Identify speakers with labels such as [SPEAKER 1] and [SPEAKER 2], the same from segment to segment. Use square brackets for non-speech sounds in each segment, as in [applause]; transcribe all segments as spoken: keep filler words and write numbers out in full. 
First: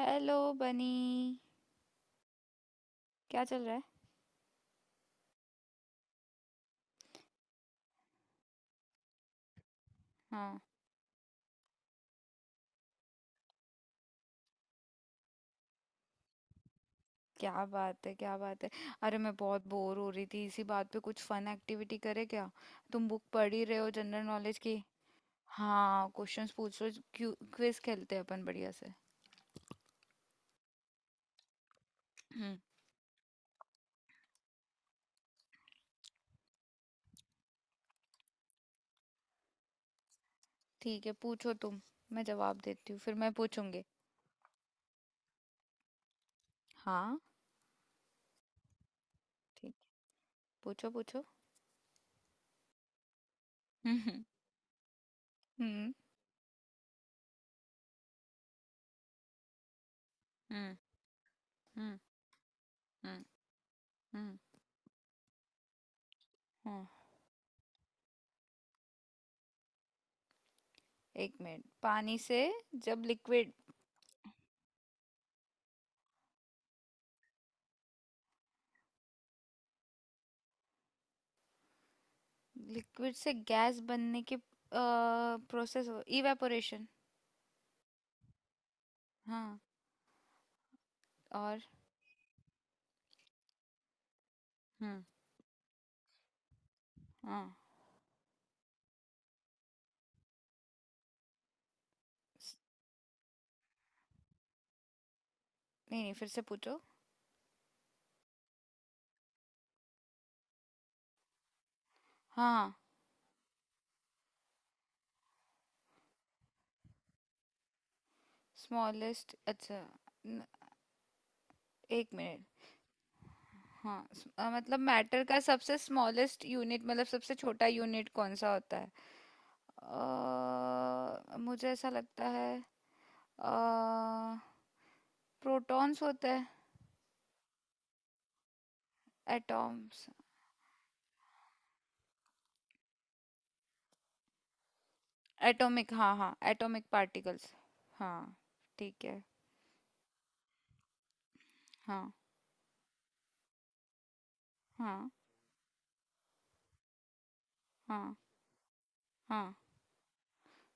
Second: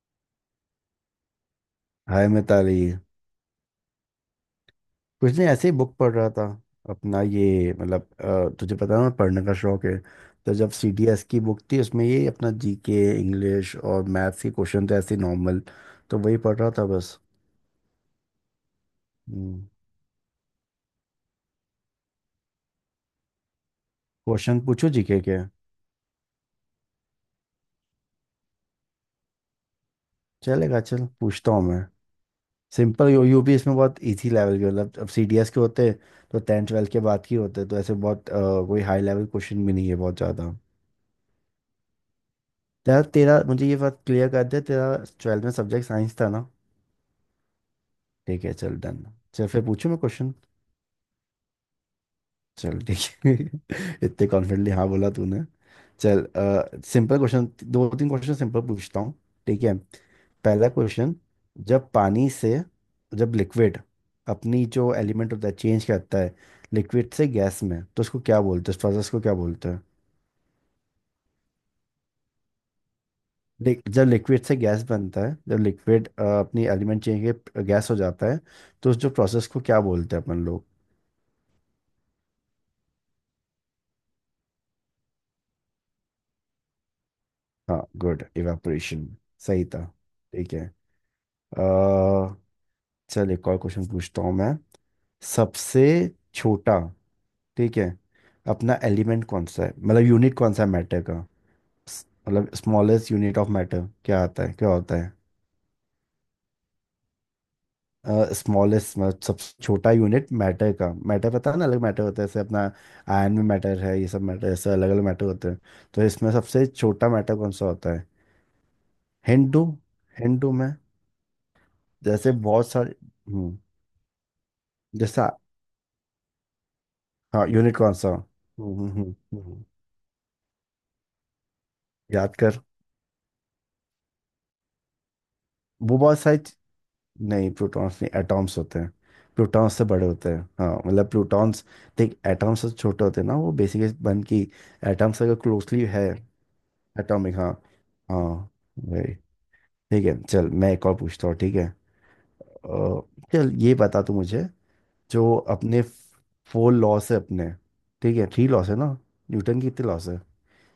[SPEAKER 1] Hello Bunny.
[SPEAKER 2] Hi Mitali.
[SPEAKER 1] क्या चल रहा है?
[SPEAKER 2] कुछ नहीं, ऐसे ही बुक पढ़ रहा था। अपना ये मतलब अ, तुझे पता है ना, पढ़ने का शौक है। तो
[SPEAKER 1] हाँ।
[SPEAKER 2] जब सी डी एस की बुक थी उसमें ये अपना जी के, इंग्लिश और मैथ्स के क्वेश्चन थे, ऐसे नॉर्मल। तो वही पढ़ रहा था बस।
[SPEAKER 1] क्या बात है, क्या बात है। अरे, मैं
[SPEAKER 2] हम्म।
[SPEAKER 1] बहुत बोर हो रही थी। इसी बात पे कुछ फन एक्टिविटी करे क्या? तुम बुक पढ़ ही रहे हो जनरल नॉलेज
[SPEAKER 2] क्वेश्चन
[SPEAKER 1] की।
[SPEAKER 2] पूछो जीके के के?
[SPEAKER 1] हाँ, क्वेश्चंस पूछो। क्विज खेलते हैं अपन बढ़िया से।
[SPEAKER 2] चलेगा, चल पूछता हूँ मैं।
[SPEAKER 1] हम्म।
[SPEAKER 2] सिंपल, यू यू भी इसमें बहुत इजी लेवल के, मतलब अब सी डी एस के होते तो टेंथ ट्वेल्थ के बाद के होते, तो ऐसे बहुत अ, कोई हाई लेवल क्वेश्चन भी नहीं है बहुत ज़्यादा।
[SPEAKER 1] ठीक है, पूछो तुम। मैं जवाब देती हूँ,
[SPEAKER 2] तेरा
[SPEAKER 1] फिर मैं
[SPEAKER 2] तेरा मुझे ये
[SPEAKER 1] पूछूंगी।
[SPEAKER 2] बात क्लियर कर दे, तेरा ट्वेल्थ में सब्जेक्ट साइंस था ना?
[SPEAKER 1] हाँ।
[SPEAKER 2] ठीक है, चल डन। चल फिर
[SPEAKER 1] ठीक।
[SPEAKER 2] पूछूं मैं क्वेश्चन।
[SPEAKER 1] पूछो, पूछो।
[SPEAKER 2] चल ठीक है [laughs]
[SPEAKER 1] हम्म,
[SPEAKER 2] इतने कॉन्फिडेंटली हाँ बोला तूने।
[SPEAKER 1] हम्म,
[SPEAKER 2] चल, सिंपल क्वेश्चन, दो तीन क्वेश्चन सिंपल पूछता हूँ, ठीक है? पहला
[SPEAKER 1] हम्म,
[SPEAKER 2] क्वेश्चन। जब
[SPEAKER 1] हम्म,
[SPEAKER 2] पानी से,
[SPEAKER 1] हम्म,
[SPEAKER 2] जब लिक्विड
[SPEAKER 1] हम्म,
[SPEAKER 2] अपनी जो एलिमेंट होता है चेंज करता है,
[SPEAKER 1] हाँ।
[SPEAKER 2] लिक्विड से गैस में, तो उसको क्या बोलते हैं, इस प्रोसेस को क्या बोलते हैं?
[SPEAKER 1] एक मिनट। पानी से। जब लिक्विड।
[SPEAKER 2] लिक- जब लिक्विड से गैस बनता है, जब लिक्विड अपनी एलिमेंट चेंज के गैस हो जाता है, तो उस जो प्रोसेस को क्या बोलते हैं अपन लोग?
[SPEAKER 1] लिक्विड से गैस बनने के प्रोसेस हो, इवेपोरेशन।
[SPEAKER 2] हाँ गुड, इवेपोरेशन।
[SPEAKER 1] हाँ।
[SPEAKER 2] सही था। ठीक है।
[SPEAKER 1] और।
[SPEAKER 2] अ, चल एक और क्वेश्चन पूछता हूँ मैं।
[SPEAKER 1] हम्म।
[SPEAKER 2] सबसे छोटा,
[SPEAKER 1] हाँ।
[SPEAKER 2] ठीक है, अपना एलिमेंट कौन सा है, मतलब यूनिट कौन सा है मैटर का? स- मतलब
[SPEAKER 1] स-
[SPEAKER 2] स्मॉलेस्ट यूनिट ऑफ मैटर क्या आता है, क्या होता है?
[SPEAKER 1] नहीं, नहीं, फिर से पूछो।
[SPEAKER 2] स्मॉलेस्ट मतलब सबसे छोटा यूनिट मैटर का। मैटर पता है ना, अलग मैटर होता है, जैसे अपना
[SPEAKER 1] हाँ,
[SPEAKER 2] आयन में मैटर है, ये सब मैटर, ऐसे अलग अलग मैटर होते हैं। तो इसमें सबसे छोटा मैटर कौन सा होता है?
[SPEAKER 1] स्मॉलेस्ट?
[SPEAKER 2] हिंट दूँ
[SPEAKER 1] अच्छा। न-
[SPEAKER 2] हिंट दूँ मैं।
[SPEAKER 1] एक
[SPEAKER 2] जैसे
[SPEAKER 1] मिनट।
[SPEAKER 2] बहुत सारे, हम्म,
[SPEAKER 1] हाँ। स- अ, मतलब मैटर
[SPEAKER 2] जैसा,
[SPEAKER 1] का सबसे स्मॉलेस्ट यूनिट, मतलब सबसे
[SPEAKER 2] हाँ
[SPEAKER 1] छोटा
[SPEAKER 2] यूनिकॉर्न
[SPEAKER 1] यूनिट
[SPEAKER 2] सा।
[SPEAKER 1] कौन सा होता
[SPEAKER 2] हम्म
[SPEAKER 1] है?
[SPEAKER 2] हम्म, हम्म, हम्म।
[SPEAKER 1] अ, मुझे ऐसा लगता
[SPEAKER 2] याद
[SPEAKER 1] है
[SPEAKER 2] कर, वो
[SPEAKER 1] प्रोटॉन्स
[SPEAKER 2] बहुत
[SPEAKER 1] होते
[SPEAKER 2] सारी
[SPEAKER 1] हैं।
[SPEAKER 2] च- नहीं प्रोटॉन्स नहीं, एटॉम्स होते हैं। प्रोटॉन्स से बड़े
[SPEAKER 1] एटॉम्स।
[SPEAKER 2] होते हैं, हाँ मतलब प्रोटॉन्स, देख एटॉम्स से छोटे होते हैं ना वो, बेसिकली बन की एटॉम्स अगर क्लोजली
[SPEAKER 1] एटॉमिक,
[SPEAKER 2] है,
[SPEAKER 1] हाँ हाँ, एटॉमिक
[SPEAKER 2] एटॉमिक, हाँ
[SPEAKER 1] पार्टिकल्स। हाँ।
[SPEAKER 2] हाँ
[SPEAKER 1] ठीक
[SPEAKER 2] वही।
[SPEAKER 1] है।
[SPEAKER 2] ठीक है, चल मैं एक और पूछता हूँ, ठीक है?
[SPEAKER 1] हाँ।
[SPEAKER 2] अ, चल ये बता तू मुझे,
[SPEAKER 1] हाँ,
[SPEAKER 2] जो अपने फोर लॉस है अपने,
[SPEAKER 1] हाँ,
[SPEAKER 2] ठीक है थ्री लॉस है ना,
[SPEAKER 1] हाँ।
[SPEAKER 2] न्यूटन की कितने लॉस है,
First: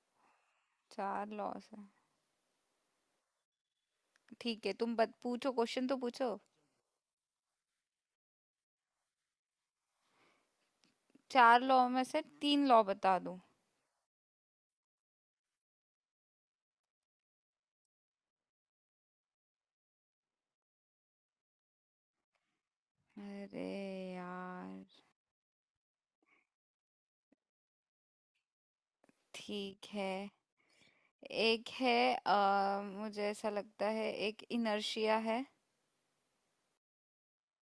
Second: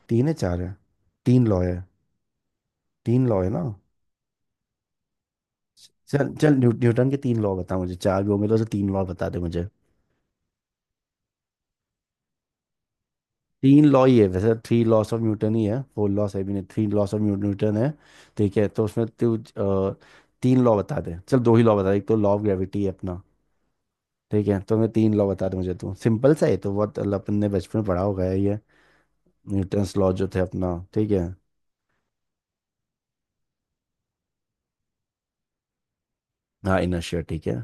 [SPEAKER 2] तीन है चार है?
[SPEAKER 1] चार
[SPEAKER 2] तीन लॉ
[SPEAKER 1] लॉज
[SPEAKER 2] है।
[SPEAKER 1] है।
[SPEAKER 2] तीन लॉ है ना?
[SPEAKER 1] ठीक है, तुम बत पूछो, क्वेश्चन तो
[SPEAKER 2] चल
[SPEAKER 1] पूछो।
[SPEAKER 2] चल, न्यू, न्यूटन के तीन लॉ बता मुझे, चार भी होंगे तो उसे तीन लॉ बता दे मुझे।
[SPEAKER 1] चार लॉ में से तीन लॉ बता दूं?
[SPEAKER 2] तीन लॉ ही है वैसे, थ्री लॉस ऑफ न्यूटन ही है, फोर लॉस है भी नहीं, थ्री लॉस ऑफ न्यूटन है। ठीक है, तो उसमें तू अ, तीन लॉ बता दे, चल दो ही लॉ बता दे। एक तो लॉ ऑफ ग्रेविटी है अपना।
[SPEAKER 1] अरे
[SPEAKER 2] ठीक है, तो
[SPEAKER 1] यार!
[SPEAKER 2] मैं तीन लॉ बता दे मुझे तू, सिंपल सा है, तो बहुत अपन ने बचपन में पढ़ा होगा है ये,
[SPEAKER 1] ठीक
[SPEAKER 2] न्यूटन्स
[SPEAKER 1] है।
[SPEAKER 2] लॉ जो थे अपना, ठीक है।
[SPEAKER 1] एक है, अ, मुझे ऐसा लगता है, एक इनर्शिया है।
[SPEAKER 2] हाँ इनर्शिया, ठीक है।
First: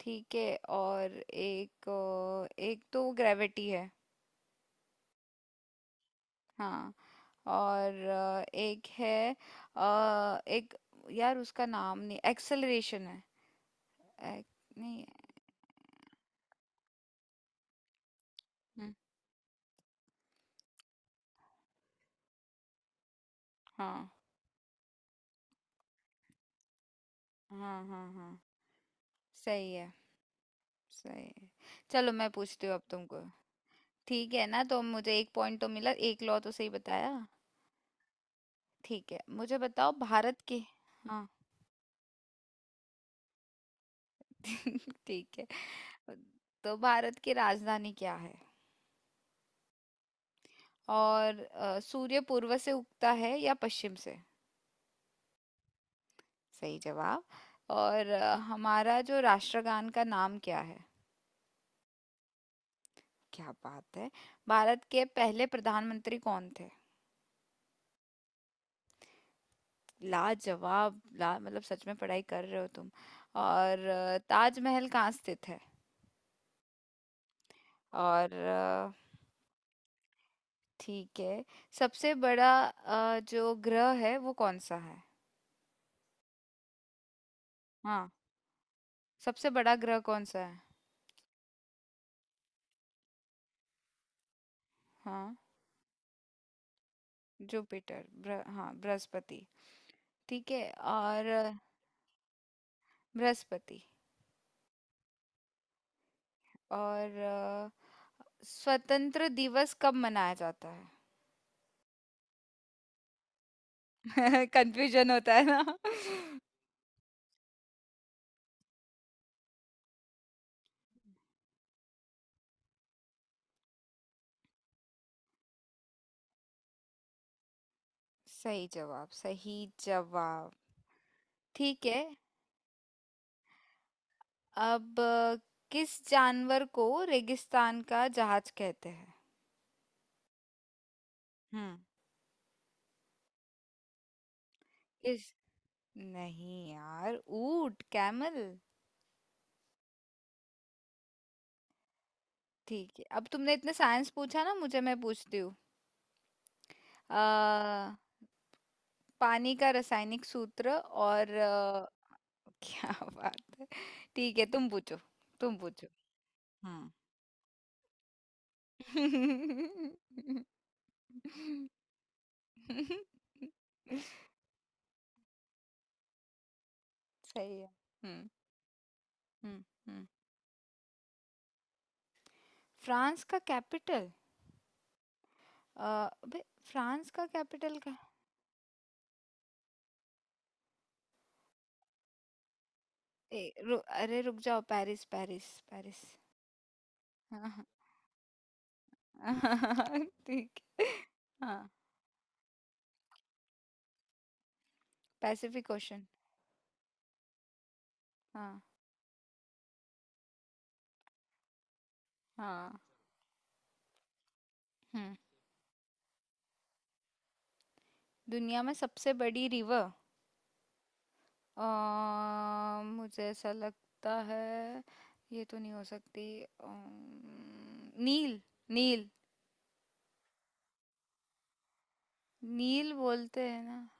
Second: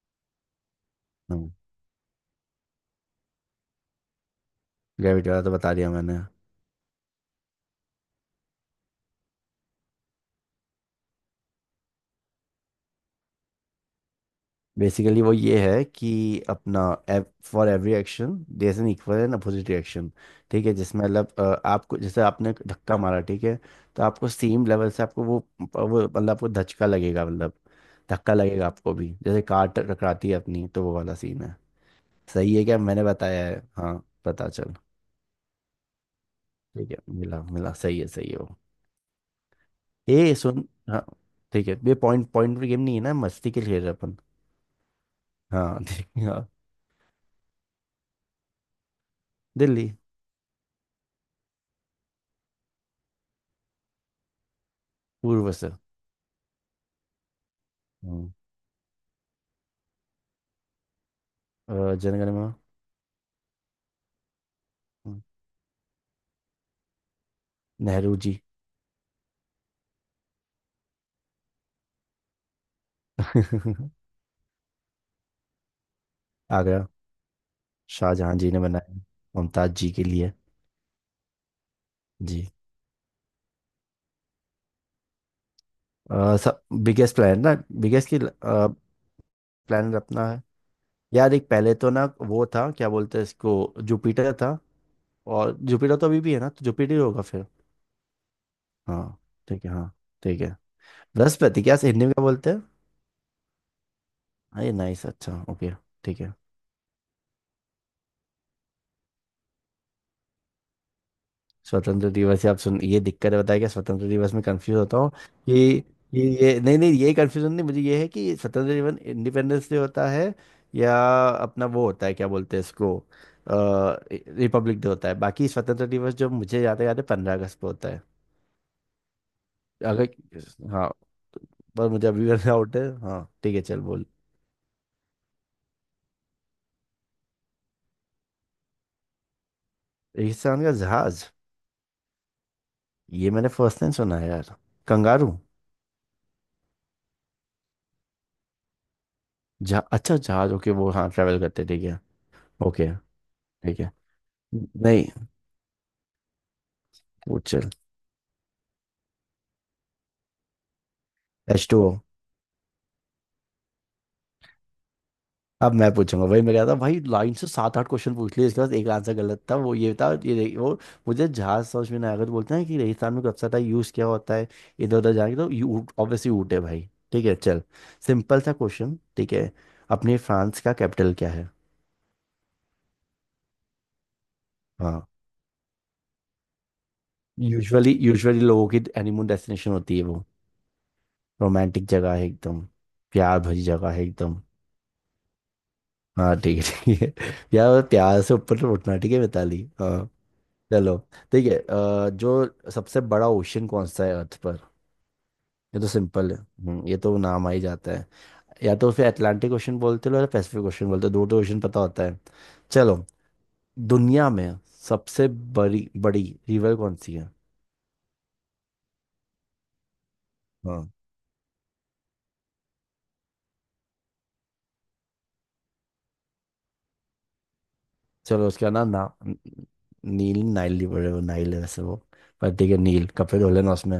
[SPEAKER 1] ठीक है। और। एक अ, एक तो ग्रेविटी है।
[SPEAKER 2] ग्रेविटी वाला तो बता दिया मैंने।
[SPEAKER 1] हाँ। और, अ, एक है। अ, एक। यार, उसका नाम नहीं, एक्सेलरेशन है। एक। नहीं।
[SPEAKER 2] बेसिकली वो ये है कि अपना, for every action there is an
[SPEAKER 1] hmm,
[SPEAKER 2] equal and opposite reaction. ठीक है, जिसमें मतलब अ, आपको जैसे आपने धक्का मारा, ठीक है, तो
[SPEAKER 1] हाँ,
[SPEAKER 2] आपको सेम लेवल से आपको वो वो मतलब आपको धचका लगेगा, मतलब
[SPEAKER 1] हाँ, हाँ, हाँ।
[SPEAKER 2] धक्का लगेगा आपको भी, जैसे कार
[SPEAKER 1] सही है,
[SPEAKER 2] टकराती है अपनी तो वो वाला
[SPEAKER 1] सही
[SPEAKER 2] सीन
[SPEAKER 1] है।
[SPEAKER 2] है।
[SPEAKER 1] चलो, मैं
[SPEAKER 2] सही है
[SPEAKER 1] पूछती हूँ
[SPEAKER 2] क्या
[SPEAKER 1] अब
[SPEAKER 2] मैंने
[SPEAKER 1] तुमको।
[SPEAKER 2] बताया है, हाँ?
[SPEAKER 1] ठीक है
[SPEAKER 2] पता
[SPEAKER 1] ना,
[SPEAKER 2] चल।
[SPEAKER 1] तो मुझे एक पॉइंट तो मिला, एक लॉ तो सही
[SPEAKER 2] ठीक है,
[SPEAKER 1] बताया।
[SPEAKER 2] मिला मिला, सही है सही है वो।
[SPEAKER 1] ठीक है, मुझे बताओ
[SPEAKER 2] ए
[SPEAKER 1] भारत के।
[SPEAKER 2] सुन, हाँ,
[SPEAKER 1] हाँ।
[SPEAKER 2] ठीक है, ये पॉइंट पॉइंट पर गेम नहीं है ना, मस्ती के लिए खेल रहे अपन।
[SPEAKER 1] [laughs] ठीक है।
[SPEAKER 2] हाँ [laughs] ठीक है हाँ।
[SPEAKER 1] तो भारत की राजधानी क्या है?
[SPEAKER 2] दिल्ली।
[SPEAKER 1] और अ, सूर्य पूर्व से उगता है या पश्चिम से?
[SPEAKER 2] पूर्व से।
[SPEAKER 1] सही जवाब। और
[SPEAKER 2] हम्म।
[SPEAKER 1] अ, हमारा जो राष्ट्रगान का नाम क्या है?
[SPEAKER 2] अ, जनगणना।
[SPEAKER 1] क्या बात है। भारत के पहले प्रधानमंत्री कौन थे?
[SPEAKER 2] नेहरू जी।
[SPEAKER 1] लाजवाब, ला मतलब सच में पढ़ाई कर रहे हो तुम। और
[SPEAKER 2] [laughs]
[SPEAKER 1] अ, ताजमहल कहाँ स्थित है?
[SPEAKER 2] आगरा।
[SPEAKER 1] और
[SPEAKER 2] शाहजहां जी ने बनाया,
[SPEAKER 1] अ,
[SPEAKER 2] मुमताज जी के लिए।
[SPEAKER 1] ठीक है। सबसे
[SPEAKER 2] जी।
[SPEAKER 1] बड़ा, अ, जो ग्रह है वो कौन सा है?
[SPEAKER 2] अ, सब, बिगेस्ट प्लान ना, बिगेस्ट
[SPEAKER 1] हाँ।
[SPEAKER 2] की,
[SPEAKER 1] सबसे बड़ा
[SPEAKER 2] प्लान
[SPEAKER 1] ग्रह कौन
[SPEAKER 2] अपना
[SPEAKER 1] सा
[SPEAKER 2] है।
[SPEAKER 1] है?
[SPEAKER 2] यार, एक पहले तो ना वो था, क्या बोलते हैं इसको, जुपिटर था।
[SPEAKER 1] हाँ।
[SPEAKER 2] और जुपिटर तो अभी भी है ना, तो जुपिटर ही होगा फिर।
[SPEAKER 1] जुपिटर, ब्र, हाँ,
[SPEAKER 2] हाँ
[SPEAKER 1] बृहस्पति।
[SPEAKER 2] ठीक है हाँ। ठीक है।
[SPEAKER 1] ठीक है। और अ,
[SPEAKER 2] बृहस्पति क्या हिंदी में क्या बोलते हैं।
[SPEAKER 1] बृहस्पति।
[SPEAKER 2] अरे नाइस, अच्छा ओके, ठीक है।
[SPEAKER 1] और अ, स्वतंत्र दिवस कब मनाया जाता
[SPEAKER 2] स्वतंत्र दिवस या आप सुन, ये दिक्कत है, बताया क्या, स्वतंत्र दिवस में
[SPEAKER 1] है? [laughs]
[SPEAKER 2] कंफ्यूज होता
[SPEAKER 1] कंफ्यूजन
[SPEAKER 2] हूँ
[SPEAKER 1] होता है
[SPEAKER 2] कि,
[SPEAKER 1] ना? [laughs]
[SPEAKER 2] ये ये नहीं नहीं, ये कंफ्यूजन नहीं, मुझे ये है कि स्वतंत्र दिवस इंडिपेंडेंस डे होता है, या अपना वो होता है, क्या बोलते हैं इसको, रिपब्लिक डे होता है। बाकी स्वतंत्र दिवस जो मुझे याद है याद है, पंद्रह अगस्त को होता है।
[SPEAKER 1] सही जवाब, सही
[SPEAKER 2] अगर,
[SPEAKER 1] जवाब।
[SPEAKER 2] हाँ।
[SPEAKER 1] ठीक
[SPEAKER 2] पर
[SPEAKER 1] है।
[SPEAKER 2] मुझे अभी भी डाउट है, हाँ, ठीक है चल बोल।
[SPEAKER 1] अब अ, किस जानवर को रेगिस्तान का जहाज कहते हैं?
[SPEAKER 2] रेगिस्तान का जहाज,
[SPEAKER 1] हम्म।
[SPEAKER 2] ये मैंने फर्स्ट टाइम सुना है यार।
[SPEAKER 1] किस?
[SPEAKER 2] कंगारू।
[SPEAKER 1] नहीं यार, ऊंट, कैमल।
[SPEAKER 2] जहा अच्छा, जहाज ओके, वो हाँ ट्रेवल करते, ठीक है, ओके।
[SPEAKER 1] ठीक है, अब तुमने इतने
[SPEAKER 2] ठीक है,
[SPEAKER 1] साइंस पूछा ना मुझे, मैं
[SPEAKER 2] नहीं
[SPEAKER 1] पूछती हूँ। अ,
[SPEAKER 2] पूछ।
[SPEAKER 1] पानी का रासायनिक सूत्र। और
[SPEAKER 2] एच टू
[SPEAKER 1] अ,
[SPEAKER 2] ओ।
[SPEAKER 1] [laughs] क्या बात है। ठीक है, तुम पूछो। तुम
[SPEAKER 2] अब
[SPEAKER 1] पूछो।
[SPEAKER 2] मैं पूछूंगा, वही मैं कह रहा था
[SPEAKER 1] हम्म।
[SPEAKER 2] भाई, लाइन से सात आठ क्वेश्चन पूछ लिए, इसके बाद एक आंसर गलत था, वो ये था, ये
[SPEAKER 1] [laughs]
[SPEAKER 2] रही- वो मुझे जहाज समझ में नहीं आया, तो बोलते हैं कि रेगिस्तान में कब टाइप यूज़ किया होता है, इधर उधर जाके, तो यू ऑब्वियसली ऊँट है भाई, ठीक है
[SPEAKER 1] सही
[SPEAKER 2] चल।
[SPEAKER 1] है। हम्म,
[SPEAKER 2] सिंपल सा क्वेश्चन, ठीक है,
[SPEAKER 1] हम्म, हम्म।
[SPEAKER 2] अपने फ्रांस का कैपिटल क्या है?
[SPEAKER 1] फ्रांस का कैपिटल?
[SPEAKER 2] हाँ,
[SPEAKER 1] अ, अबे। फ्रांस का कैपिटल
[SPEAKER 2] यूजुअली
[SPEAKER 1] का?
[SPEAKER 2] यूजुअली लोगों की हनीमून डेस्टिनेशन होती है वो, रोमांटिक जगह है एकदम, प्यार
[SPEAKER 1] ए,
[SPEAKER 2] भरी
[SPEAKER 1] रु,
[SPEAKER 2] जगह है
[SPEAKER 1] अरे, रुक
[SPEAKER 2] एकदम।
[SPEAKER 1] जाओ! Paris, Paris. पेरिस।
[SPEAKER 2] हाँ ठीक है ठीक है
[SPEAKER 1] हाँ,
[SPEAKER 2] [laughs]
[SPEAKER 1] हाँ।
[SPEAKER 2] यार प्यार से ऊपर तो उठना, ठीक है मिताली हाँ।
[SPEAKER 1] [laughs] ठीक है।
[SPEAKER 2] चलो ठीक है,
[SPEAKER 1] हाँ।
[SPEAKER 2] अ, जो सबसे बड़ा ओशन कौन सा है अर्थ पर?
[SPEAKER 1] पैसिफिक
[SPEAKER 2] ये तो
[SPEAKER 1] ओशन।
[SPEAKER 2] सिंपल है, हम्म, ये तो नाम आ ही जाता है,
[SPEAKER 1] हाँ।
[SPEAKER 2] या तो उसे अटलांटिक ओशन बोलते हो या पैसिफिक ओशन बोलते हो, दो तो ओशन पता होता है।
[SPEAKER 1] हाँ।
[SPEAKER 2] चलो, दुनिया में
[SPEAKER 1] हम्म।
[SPEAKER 2] सबसे बड़ी बड़ी रिवर कौन सी है?
[SPEAKER 1] दुनिया में सबसे बड़ी रिवर?
[SPEAKER 2] हाँ।
[SPEAKER 1] आ, मुझे ऐसा लगता है, ये तो नहीं हो सकती। अम्म, नील।
[SPEAKER 2] चलो उसका नाम ना,
[SPEAKER 1] नील।
[SPEAKER 2] न- नील, नाइल रिवर है वो, नाइल है वैसे वो। पर ठीक है,
[SPEAKER 1] नील
[SPEAKER 2] नील कपड़े
[SPEAKER 1] बोलते
[SPEAKER 2] धो
[SPEAKER 1] हैं
[SPEAKER 2] लेना
[SPEAKER 1] ना?
[SPEAKER 2] उसमें,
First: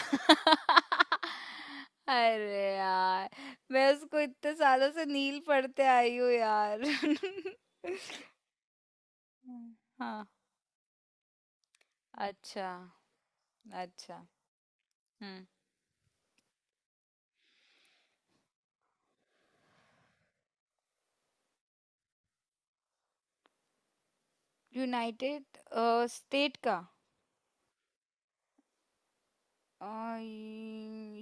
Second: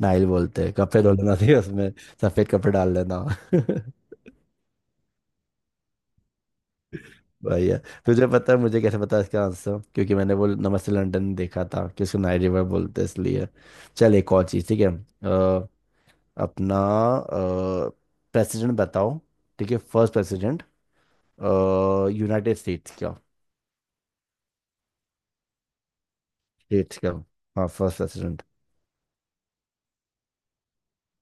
[SPEAKER 2] नाइल बोलते हैं, कपड़े धो लेना [laughs] ठीक है उसमें, सफेद कपड़े
[SPEAKER 1] अरे
[SPEAKER 2] डाल लेना
[SPEAKER 1] यार!
[SPEAKER 2] [laughs]
[SPEAKER 1] मैं उसको इतने सालों से नील पढ़ते आई हूँ यार। [laughs]
[SPEAKER 2] भैया, तुझे पता है मुझे कैसे पता है इसका
[SPEAKER 1] हुँ।
[SPEAKER 2] आंसर, क्योंकि
[SPEAKER 1] हाँ,
[SPEAKER 2] मैंने वो नमस्ते लंदन देखा था कि उसको नाइट रिवर
[SPEAKER 1] अच्छा,
[SPEAKER 2] बोलते हैं, इसलिए। चल
[SPEAKER 1] अच्छा।
[SPEAKER 2] एक और चीज़ ठीक है,
[SPEAKER 1] हुँ।
[SPEAKER 2] अ, अपना प्रेसिडेंट बताओ, ठीक है फर्स्ट प्रेसिडेंट, यूनाइटेड स्टेट्स का,
[SPEAKER 1] यूनाइटेड, अ, स्टेट का।
[SPEAKER 2] स्टेट्स का, हाँ फर्स्ट प्रेसिडेंट।
[SPEAKER 1] अ,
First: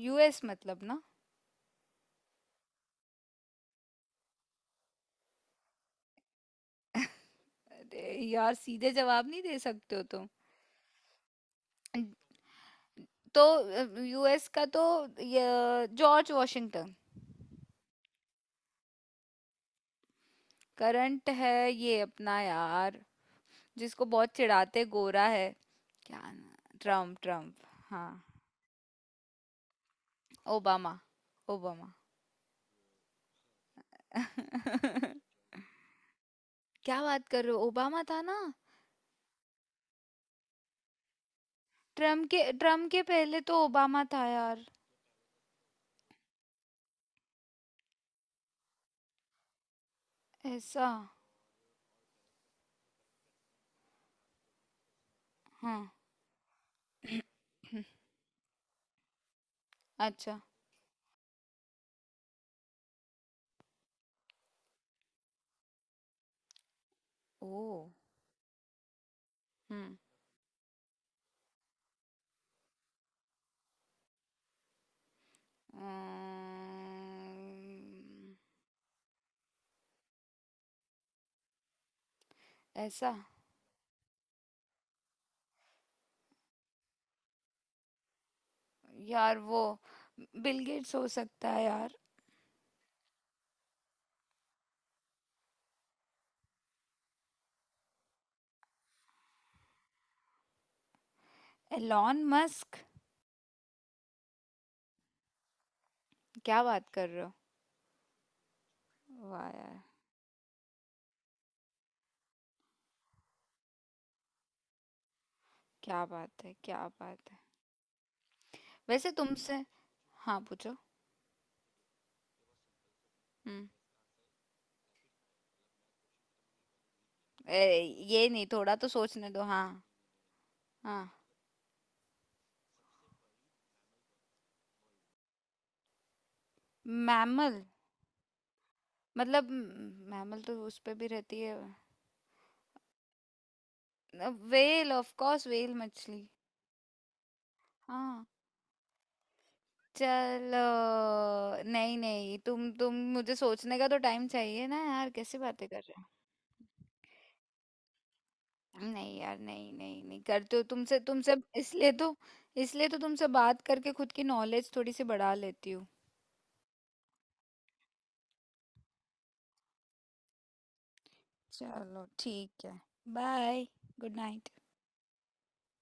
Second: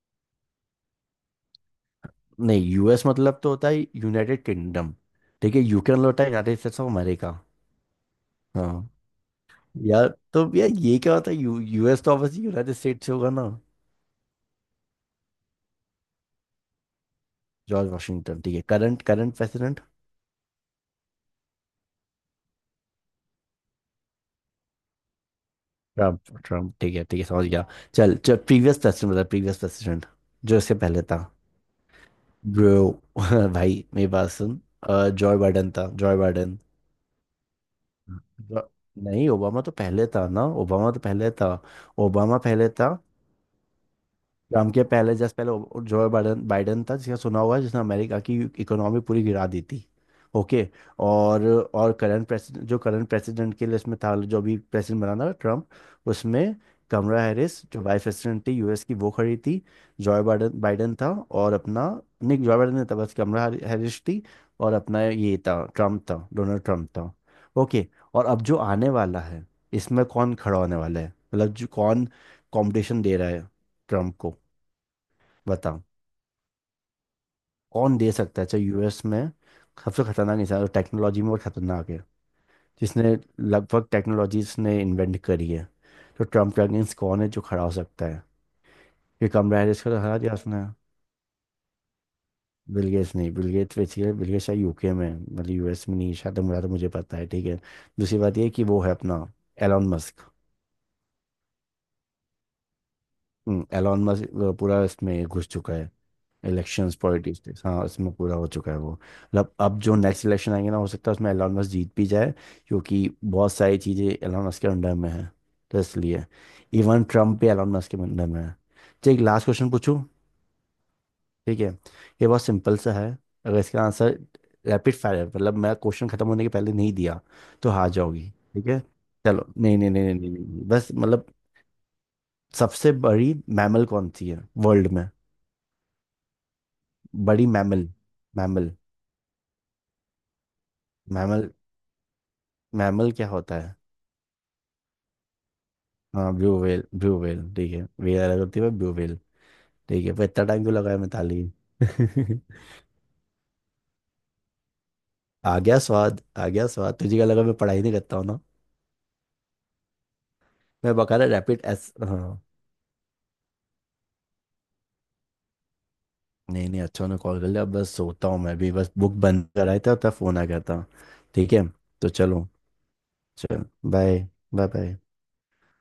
[SPEAKER 1] यूएस मतलब ना?
[SPEAKER 2] नहीं, यू एस मतलब तो होता है यूनाइटेड किंगडम, ठीक है, यू के मतलब होता है यूनाइटेड स्टेट्स ऑफ अमेरिका।
[SPEAKER 1] अरे यार!
[SPEAKER 2] हाँ
[SPEAKER 1] सीधे जवाब नहीं दे सकते हो
[SPEAKER 2] यार,
[SPEAKER 1] तुम।
[SPEAKER 2] तो यार ये क्या होता है, यू यूएस तो ऑब्वियसली यूनाइटेड स्टेट्स से होगा
[SPEAKER 1] तो
[SPEAKER 2] ना।
[SPEAKER 1] अ, यूएस का तो, य जॉर्ज वाशिंगटन।
[SPEAKER 2] जॉर्ज वाशिंगटन, ठीक है, करंट करंट प्रेसिडेंट,
[SPEAKER 1] करंट है ये अपना यार, जिसको बहुत चिढ़ाते, गोरा है। क्या
[SPEAKER 2] ट्रम्प ट्रम्प,
[SPEAKER 1] ना-
[SPEAKER 2] ठीक है
[SPEAKER 1] ट्रम्प,
[SPEAKER 2] ठीक है समझ गया।
[SPEAKER 1] ट्रम्प। हाँ।
[SPEAKER 2] चल, जो प्रीवियस प्रेसिडेंट, मतलब प्रीवियस प्रेसिडेंट जो इससे
[SPEAKER 1] ओबामा,
[SPEAKER 2] पहले था।
[SPEAKER 1] ओबामा।
[SPEAKER 2] ब्रो [laughs] भाई मेरी बात सुन,
[SPEAKER 1] [laughs]
[SPEAKER 2] जॉय बाइडन था, जॉय बाइडन।
[SPEAKER 1] क्या बात कर रहे हो? ओबामा था ना?
[SPEAKER 2] जो- नहीं, ओबामा तो पहले था ना, ओबामा तो पहले था।
[SPEAKER 1] ट्रम्प
[SPEAKER 2] ओबामा
[SPEAKER 1] के
[SPEAKER 2] पहले था,
[SPEAKER 1] ट्रम्प के पहले तो ओबामा था यार।
[SPEAKER 2] ट्रम्प के पहले, जस्ट पहले वो- जो है, बाइडन, बाइडन था, जिसका सुना हुआ है, जिसने अमेरिका की इकोनॉमी पूरी गिरा दी थी। ओके।
[SPEAKER 1] ऐसा।
[SPEAKER 2] और और करंट प्रेसिडेंट, जो करंट प्रेसिडेंट के लिस्ट में था, जो अभी प्रेसिडेंट बना था ट्रम्प,
[SPEAKER 1] हाँ।
[SPEAKER 2] उसमें कमला हैरिस जो
[SPEAKER 1] हम्म,
[SPEAKER 2] वाइस प्रेसिडेंट थी यू एस की वो खड़ी थी, जॉय
[SPEAKER 1] अच्छा।
[SPEAKER 2] बाइडन बाइडन था और अपना, नहीं जॉय बाइडन नहीं था, बस कमला हैरिस थी, और अपना ये था, ट्रम्प था, डोनाल्ड ट्रम्प था। ओके।
[SPEAKER 1] ओ।
[SPEAKER 2] और अब जो आने वाला है,
[SPEAKER 1] हम्म।
[SPEAKER 2] इसमें कौन खड़ा होने वाला है, मतलब जो कौन कॉम्पिटिशन दे रहा है ट्रम्प को, बताओ,
[SPEAKER 1] अम्म,
[SPEAKER 2] कौन दे सकता है चाहे, यू एस में सबसे खतरनाक इंसान और टेक्नोलॉजी में बहुत खतरनाक है,
[SPEAKER 1] ऐसा।
[SPEAKER 2] जिसने लगभग टेक्नोलॉजीज ने इन्वेंट करी है, तो ट्रम्प के अगेंस्ट कौन है जो खड़ा हो सकता है, ये
[SPEAKER 1] यार
[SPEAKER 2] कमला
[SPEAKER 1] वो,
[SPEAKER 2] हैरिस को तो हरा दिया उसने।
[SPEAKER 1] बिल गेट्स हो सकता है यार।
[SPEAKER 2] बिल गेट्स नहीं, Bill Gates basically, Bill Gates शायद यू के में है, मतलब यू एस में नहीं है, शायद मुझे, तो मुझे पता है ठीक है। दूसरी बात ये है कि वो है अपना Elon Musk.
[SPEAKER 1] Elon Musk.
[SPEAKER 2] Elon Musk पूरा इसमें घुस चुका है,
[SPEAKER 1] क्या बात
[SPEAKER 2] इलेक्शंस
[SPEAKER 1] कर रहे हो?
[SPEAKER 2] पॉलिटिक्स थे हाँ, इसमें पूरा हो चुका है वो,
[SPEAKER 1] वाह
[SPEAKER 2] मतलब
[SPEAKER 1] यार!
[SPEAKER 2] अब जो नेक्स्ट इलेक्शन आएंगे ना, हो सकता है उसमें एलन मस्क जीत भी जाए, क्योंकि बहुत सारी चीज़ें एलन मस्क के अंडर में है, तो
[SPEAKER 1] क्या
[SPEAKER 2] इसलिए
[SPEAKER 1] बात है, क्या
[SPEAKER 2] इवन
[SPEAKER 1] बात है।
[SPEAKER 2] ट्रम्प भी एलन मस्क के अंडर में है।
[SPEAKER 1] वैसे
[SPEAKER 2] ठीक, लास्ट
[SPEAKER 1] तुमसे।
[SPEAKER 2] क्वेश्चन पूछूं,
[SPEAKER 1] हाँ, पूछो।
[SPEAKER 2] ठीक है, ये बहुत सिंपल सा है। अगर
[SPEAKER 1] हम्म।
[SPEAKER 2] इसका आंसर रैपिड फायर है, मतलब मैं क्वेश्चन खत्म होने के पहले नहीं दिया तो
[SPEAKER 1] अरे,
[SPEAKER 2] हार
[SPEAKER 1] ये
[SPEAKER 2] जाओगी,
[SPEAKER 1] नहीं,
[SPEAKER 2] ठीक
[SPEAKER 1] थोड़ा
[SPEAKER 2] है।
[SPEAKER 1] तो सोचने दो,
[SPEAKER 2] चलो,
[SPEAKER 1] हाँ।
[SPEAKER 2] नहीं नहीं नहीं नहीं नहीं, नहीं, नहीं। बस
[SPEAKER 1] हाँ।
[SPEAKER 2] मतलब सबसे बड़ी मैमल कौन सी है वर्ल्ड में, बड़ी
[SPEAKER 1] मैमल?
[SPEAKER 2] मैमल, मैमल,
[SPEAKER 1] मतलब मैमल तो उस पे भी रहती है।
[SPEAKER 2] मैमल, मैमल क्या होता है?
[SPEAKER 1] वेल ऑफ कोर्स, वेल मछली।
[SPEAKER 2] हाँ ब्लू व्हेल, ब्लू व्हेल, ठीक है,
[SPEAKER 1] हाँ।
[SPEAKER 2] व्हेल अलग होती है ब्लू व्हेल। ठीक है, पर इतना
[SPEAKER 1] चलो।
[SPEAKER 2] टाइम क्यों लगाया मिताली?
[SPEAKER 1] नहीं, नहीं,
[SPEAKER 2] [laughs]
[SPEAKER 1] तुम तुम मुझे सोचने का तो टाइम चाहिए ना यार, कैसी
[SPEAKER 2] आ
[SPEAKER 1] बातें कर
[SPEAKER 2] गया
[SPEAKER 1] रहे हो?
[SPEAKER 2] स्वाद, आ गया स्वाद, तुझे क्या लगा मैं पढ़ाई नहीं करता हूँ ना,
[SPEAKER 1] नहीं यार, नहीं, नहीं, नहीं करते हो, तुमसे
[SPEAKER 2] मैं बकायदा
[SPEAKER 1] तुमसे
[SPEAKER 2] रैपिड
[SPEAKER 1] इसलिए
[SPEAKER 2] एस
[SPEAKER 1] तो,
[SPEAKER 2] हाँ।
[SPEAKER 1] इसलिए तो तुमसे बात करके खुद की नॉलेज थोड़ी सी बढ़ा लेती हूँ।
[SPEAKER 2] नहीं नहीं, अच्छा उन्होंने कॉल कर लिया, अब बस सोता हूँ मैं भी, बस बुक बंद कराया था तब फोन आ गया था, ठीक है,
[SPEAKER 1] चलो
[SPEAKER 2] तो चलो,
[SPEAKER 1] ठीक है। बाय।
[SPEAKER 2] चल
[SPEAKER 1] good
[SPEAKER 2] bye
[SPEAKER 1] night.
[SPEAKER 2] Bye bye.